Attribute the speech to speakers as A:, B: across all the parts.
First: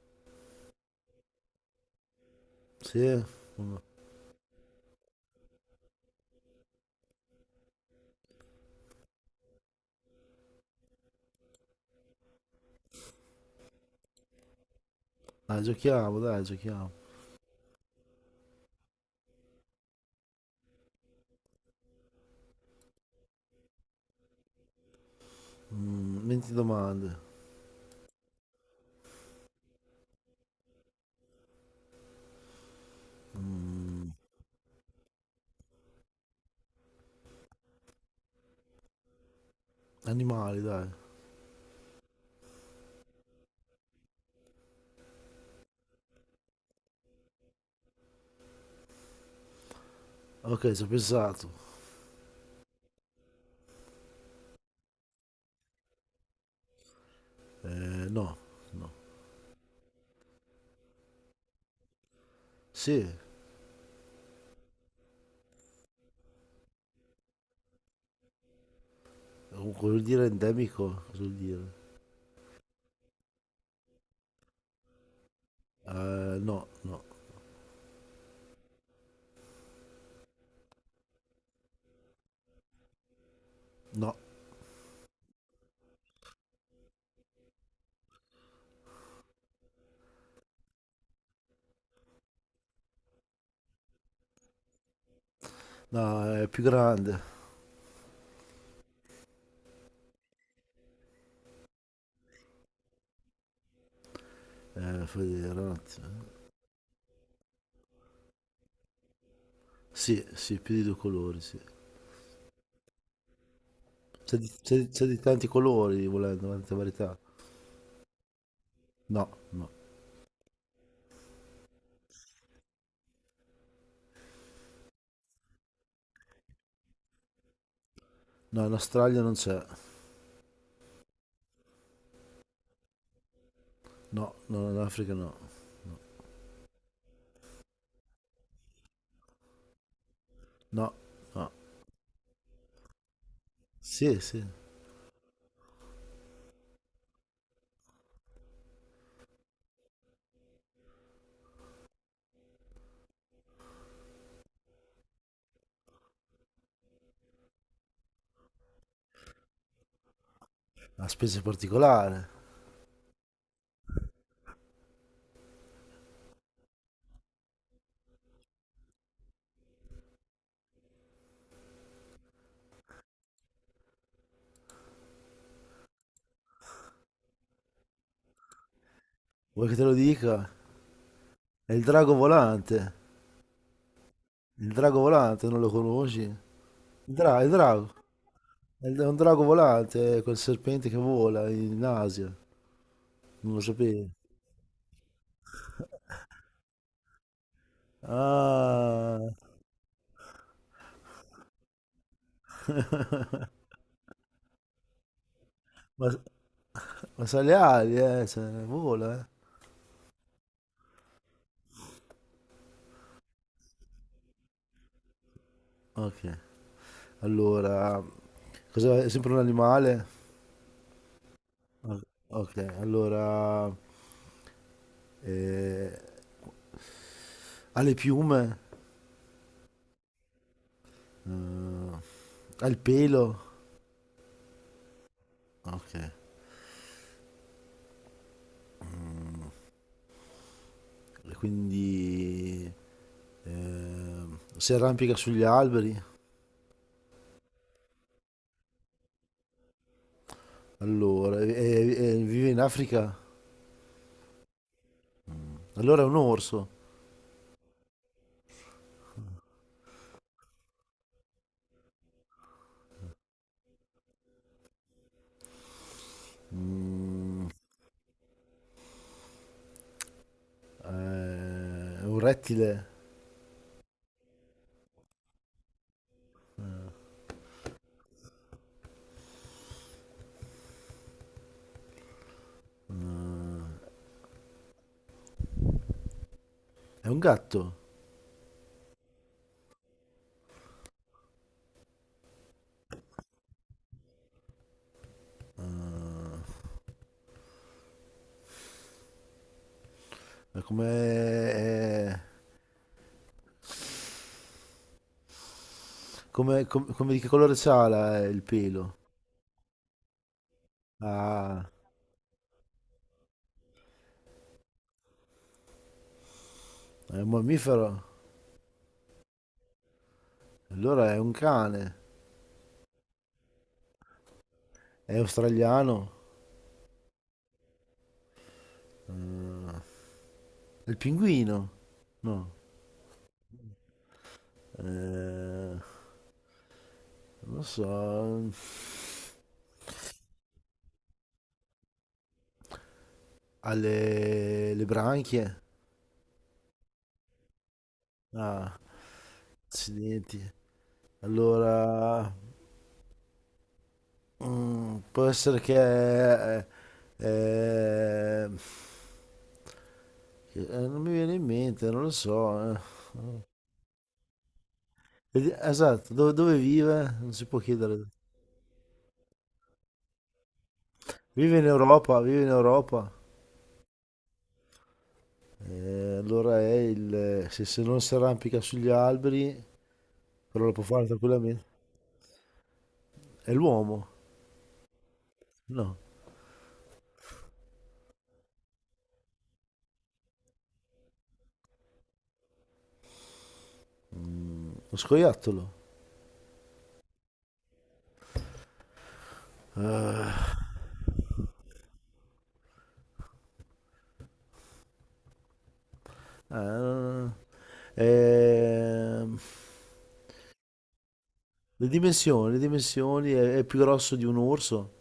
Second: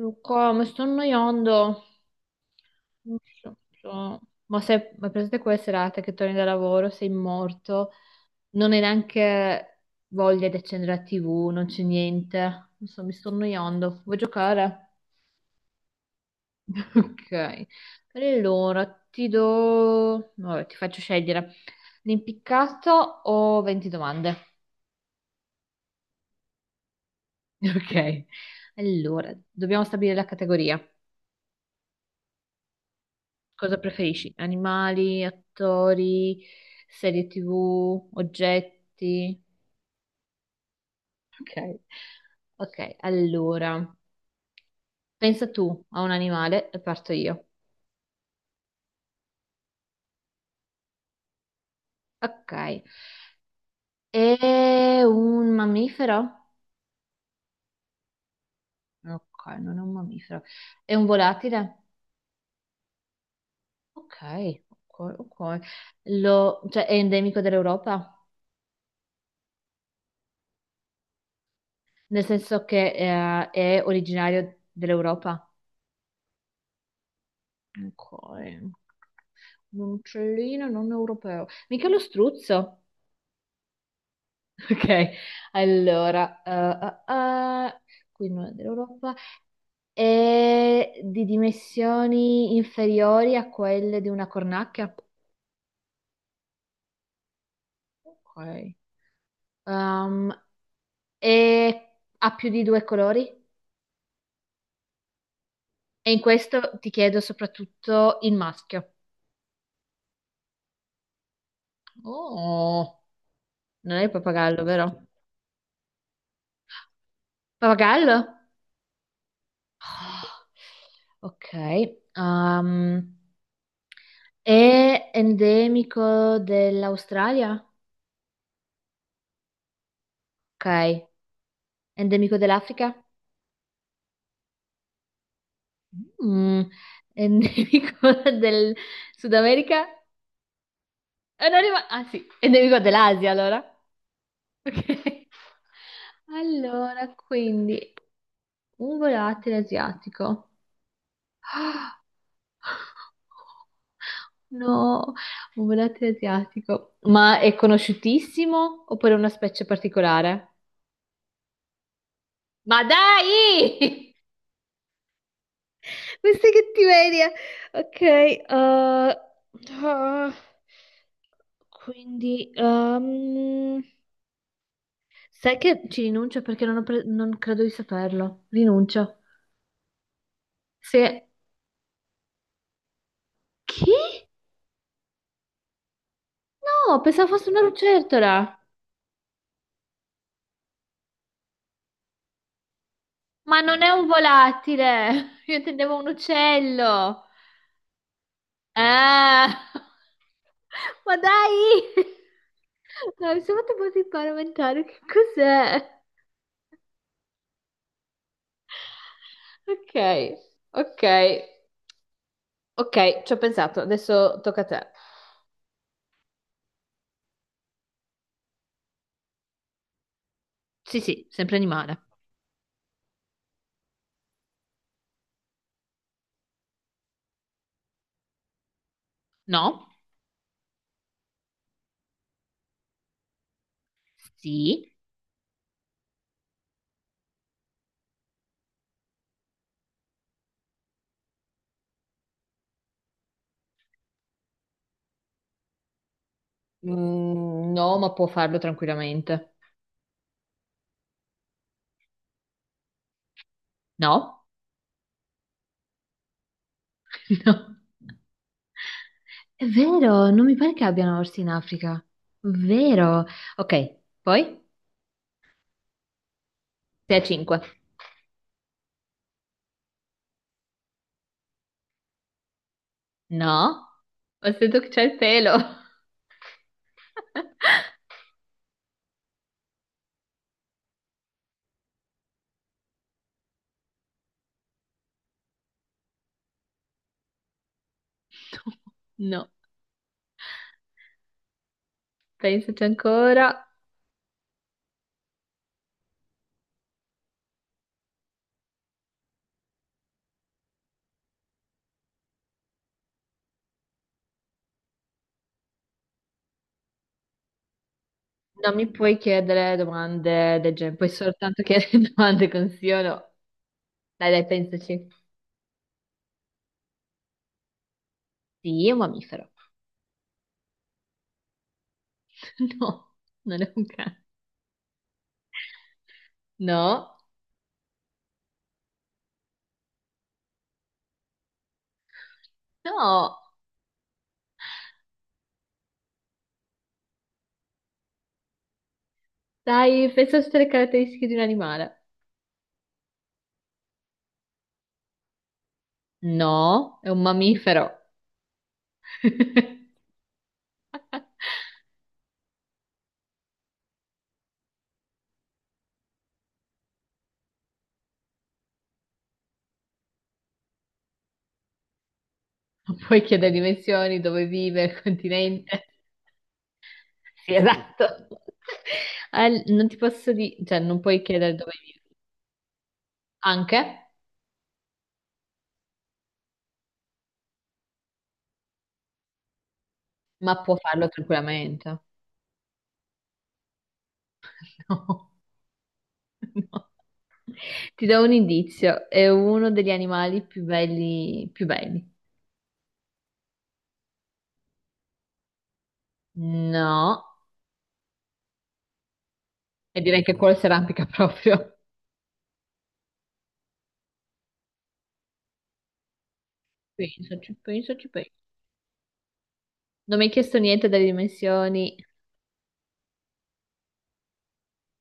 A: Luca, mi sto annoiando. Non
B: Sì,
A: so, ma se ma presente quelle serate che torni da lavoro, sei morto, non hai neanche voglia di accendere la TV, non c'è niente. Non so, mi sto annoiando. Vuoi giocare?
B: dai, giochiamo, dai, giochiamo.
A: Ok. Allora, ti do... Vabbè, ti faccio scegliere. L'impiccato o 20 domande?
B: Mm, 20 domande.
A: Ok. Allora, dobbiamo stabilire la categoria. Cosa
B: Mm,
A: preferisci? Animali, attori, serie TV, oggetti?
B: animali, dai.
A: Ok. Ok, allora, pensa tu a un animale e parto io.
B: Ok, ci ho pensato.
A: Ok. È un mammifero?
B: No, no.
A: Ok, non è un mammifero. È un volatile?
B: Sì,
A: Ok, ok, ok. È endemico dell'Europa?
B: cosa vuol dire endemico? Cosa vuol dire?
A: Nel senso che è originario dell'Europa?
B: No, no,
A: Ok, un uccellino non europeo. Mica lo struzzo.
B: no.
A: Ok, allora. Qui non è dell'Europa. È di dimensioni inferiori a quelle di una cornacchia.
B: No, è più grande.
A: Ok. Um, e ha più di due colori.
B: Fai vedere un attimo.
A: E in questo ti chiedo soprattutto il maschio.
B: Sì, sì, più di due colori, sì.
A: Oh, non è il
B: C'è di,
A: pappagallo,
B: c'è di- c'è
A: vero?
B: di tanti colori, volendo, tante varietà.
A: Pappagallo?
B: No, no.
A: Ah, ok. Ehm, È endemico dell'Australia?
B: No, in Australia non c'è.
A: Ok. Endemico dell'Africa?
B: No, no, in Africa no.
A: Mm. Endemico del Sud America?
B: No, no.
A: Non rima- Ah sì, endemico dell'Asia allora.
B: Sì, sì.
A: Ok. Allora, quindi un volatile asiatico. No, un volatile asiatico. Ma è conosciutissimo oppure è una specie particolare?
B: Una specie particolare.
A: Ma dai! Questa è cattiveria. Ok, ah, quindi sai che ci rinuncio perché non, ho pre- non credo di saperlo. Rinuncio.
B: Vuoi che te lo dica?
A: Se...
B: È il drago volante.
A: Chi?
B: Il drago volante, non lo conosci?
A: No, pensavo fosse
B: Il
A: una
B: drago.
A: lucertola.
B: È un drago volante, è quel serpente che vola in Asia. Non
A: Ma
B: lo
A: non è un
B: sapevi.
A: volatile. Io intendevo un uccello.
B: Ah,
A: Ah, ma dai! No, mi sono fatto un po' di parlamentare. Che cos'è?
B: ma, ma sa le ali, cioè, vola, eh.
A: Ok, ok. Ok, ci ho pensato, adesso tocca a te.
B: Ok, allora, è sempre un animale?
A: Sì, sì, sempre animale.
B: O- Ok, allora, eh, ha le piume.
A: No?
B: Eh, Ha il pelo.
A: Sì.
B: Ok. Mm. E quindi eh, si arrampica sugli alberi,
A: Mm, no, ma può farlo tranquillamente.
B: allora, e vive in Africa,
A: No?
B: allora è un orso.
A: No. È vero, non mi pare che abbiano orsi in Africa. Vero. Ok, poi? 6 a
B: Mm, eh,
A: 5.
B: è un rettile,
A: No? Ho sentito che c'è il pelo.
B: eh, è un gatto,
A: No, pensaci ancora.
B: eh, è come, è- come di che colore c'ha il
A: Non mi
B: pelo?
A: puoi chiedere domande del genere, puoi soltanto
B: Ah,
A: chiedere domande con sì o no. Dai, dai, pensaci.
B: è un mammifero,
A: Sì, è un mammifero.
B: allora è un cane,
A: No, non è un cane.
B: è australiano,
A: No,
B: è il pinguino, no,
A: no.
B: eh, non lo so...
A: Dai, pensa a tutte le caratteristiche di un animale.
B: Alle le branchie?
A: No, è un mammifero.
B: Ah, accidenti. Allora, può essere che... eh, non mi viene in mente, non lo so.
A: Non puoi chiedere dimensioni, dove vive, il continente.
B: Esatto, dove vive? Non si
A: Sì,
B: può
A: esatto.
B: chiedere.
A: Non ti posso dire, cioè, non puoi chiedere
B: Vive in
A: dove vive.
B: Europa, vive in Europa.
A: Anche,
B: Allora è il... Se non si arrampica sugli alberi,
A: ma
B: però lo
A: può
B: può fare
A: farlo
B: tranquillamente.
A: tranquillamente.
B: È l'uomo?
A: No,
B: No,
A: no. Ti do un indizio, è uno degli animali più belli, più belli.
B: lo scoiattolo.
A: No, e direi che quello
B: Ah.
A: si arrampica proprio.
B: Eh,
A: Pensaci, pensaci, pensaci.
B: ehm,
A: Non mi hai chiesto niente delle
B: le
A: dimensioni.
B: dimensioni, le dimensioni è più grosso di un orso,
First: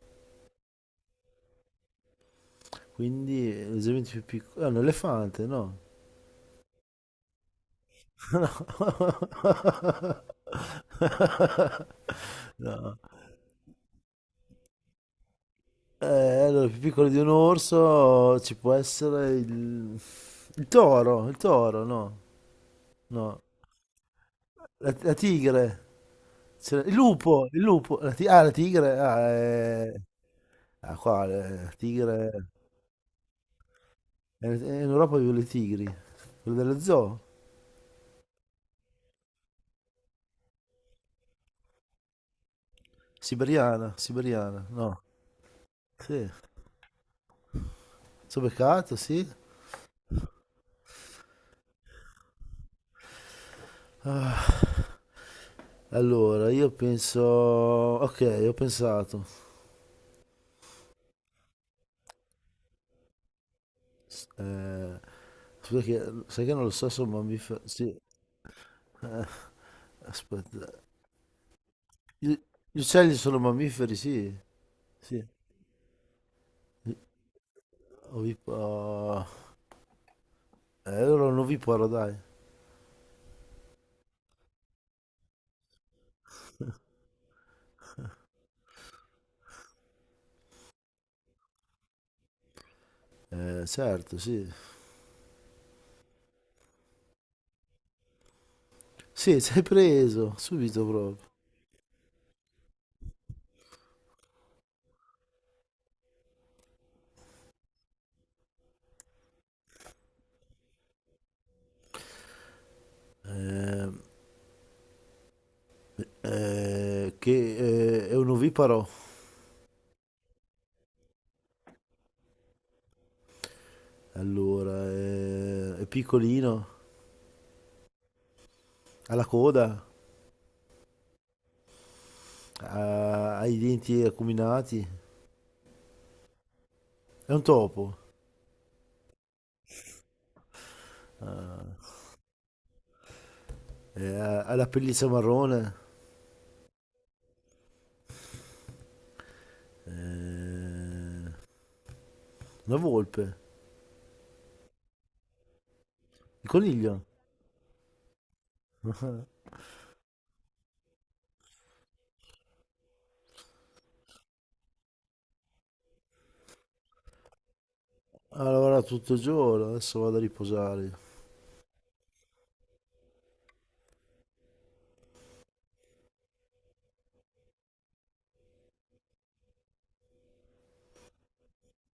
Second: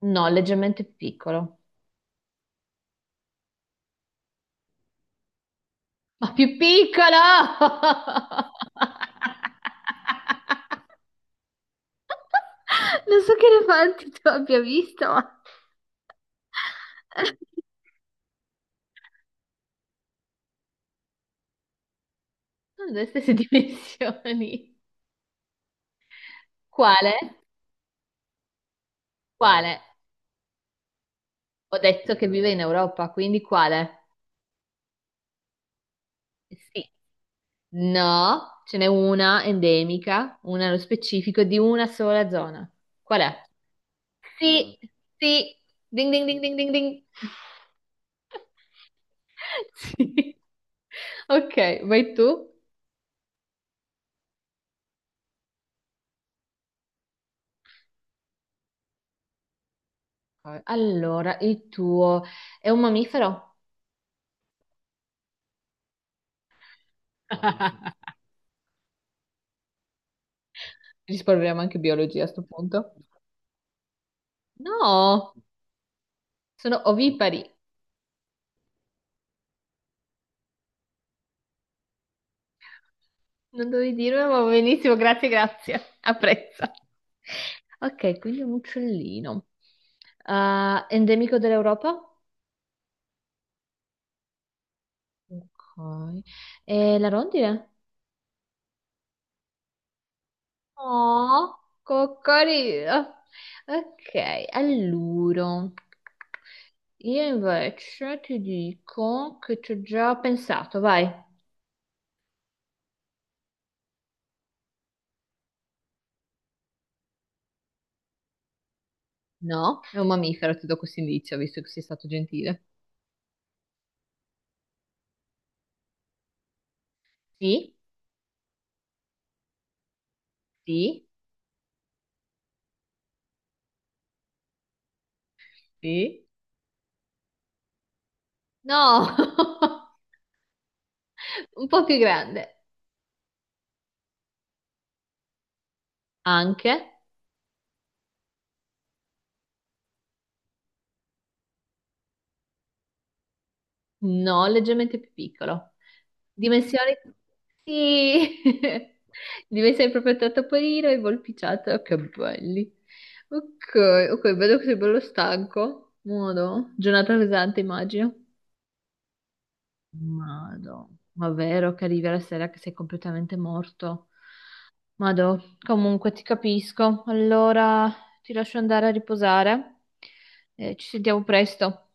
A: No, leggermente più piccolo.
B: quindi è leggermente più piccolo. È un elefante, no?
A: Ma più piccolo!
B: No. No.
A: Non so che elefanti tu abbia visto, ma...
B: Eh, allora, più piccolo di un orso ci può essere il toro, no?
A: Sono delle stesse
B: No.
A: dimensioni.
B: La tigre. Il
A: Quale?
B: lupo, il lupo. La tigre. Ah,
A: Quale?
B: eh. Ah, qua, la
A: Ho detto che
B: tigre.
A: vive in Europa, quindi quale?
B: In Europa vivono le tigri. Quello dello
A: Sì.
B: zoo?
A: No, ce n'è una endemica, una nello specifico di una sola zona. Qual è? Mm.
B: Siberiana, siberiana.
A: Sì,
B: No.
A: sì, ding ding
B: Sì.
A: ding ding ding ding.
B: Sono beccato, sì.
A: Sì. Ok, vai tu.
B: Ah, allora, io penso... Ok, ho pensato.
A: Allora, il tuo è un mammifero?
B: S- eh, Scusa che... Sai che non lo so se è un mammifero... Sì. Eh, Aspetta.
A: Risparmiamo anche biologia a
B: Gli
A: sto
B: Gli
A: punto.
B: uccelli sono mammiferi, sì, sì.
A: No, sono ovipari.
B: Oviparo... allora un oviparo, dai.
A: Non dovevi dirlo, ma va benissimo, grazie, grazie. Apprezzo. Ok, quindi un uccellino. Ah, endemico dell'Europa?
B: Certo, sì.
A: Ok. E la rondine?
B: Sì, sei preso, subito proprio.
A: Oh, coccolino. Ok, allora. Io invece ti dico che ci ho già pensato, vai.
B: Ehm, che È un oviparo.
A: No, è un mammifero, ti do questo indizio, visto che sei stato gentile.
B: Allora, è piccolino,
A: Sì,
B: ha la coda,
A: sì,
B: ha i denti acuminati.
A: sì.
B: È un topo.
A: No!
B: Ah,
A: Un po' più grande,
B: Ha la pelliccia marrone.
A: anche,
B: Eh, una volpe.
A: no, leggermente più piccolo.
B: Il
A: Dimensioni,
B: coniglio.
A: sì, dimensioni proprio tra topolino e volpiciato, che belli. Ok, ok, vedo che sei bello stanco. Modo, giornata pesante, immagino.
B: Ha lavorato tutto il giorno, adesso vado a
A: Mado,
B: riposare.
A: ma vero che arrivi alla sera che sei completamente morto? Mado, comunque ti capisco. Allora ti lascio andare a riposare. Ci sentiamo presto.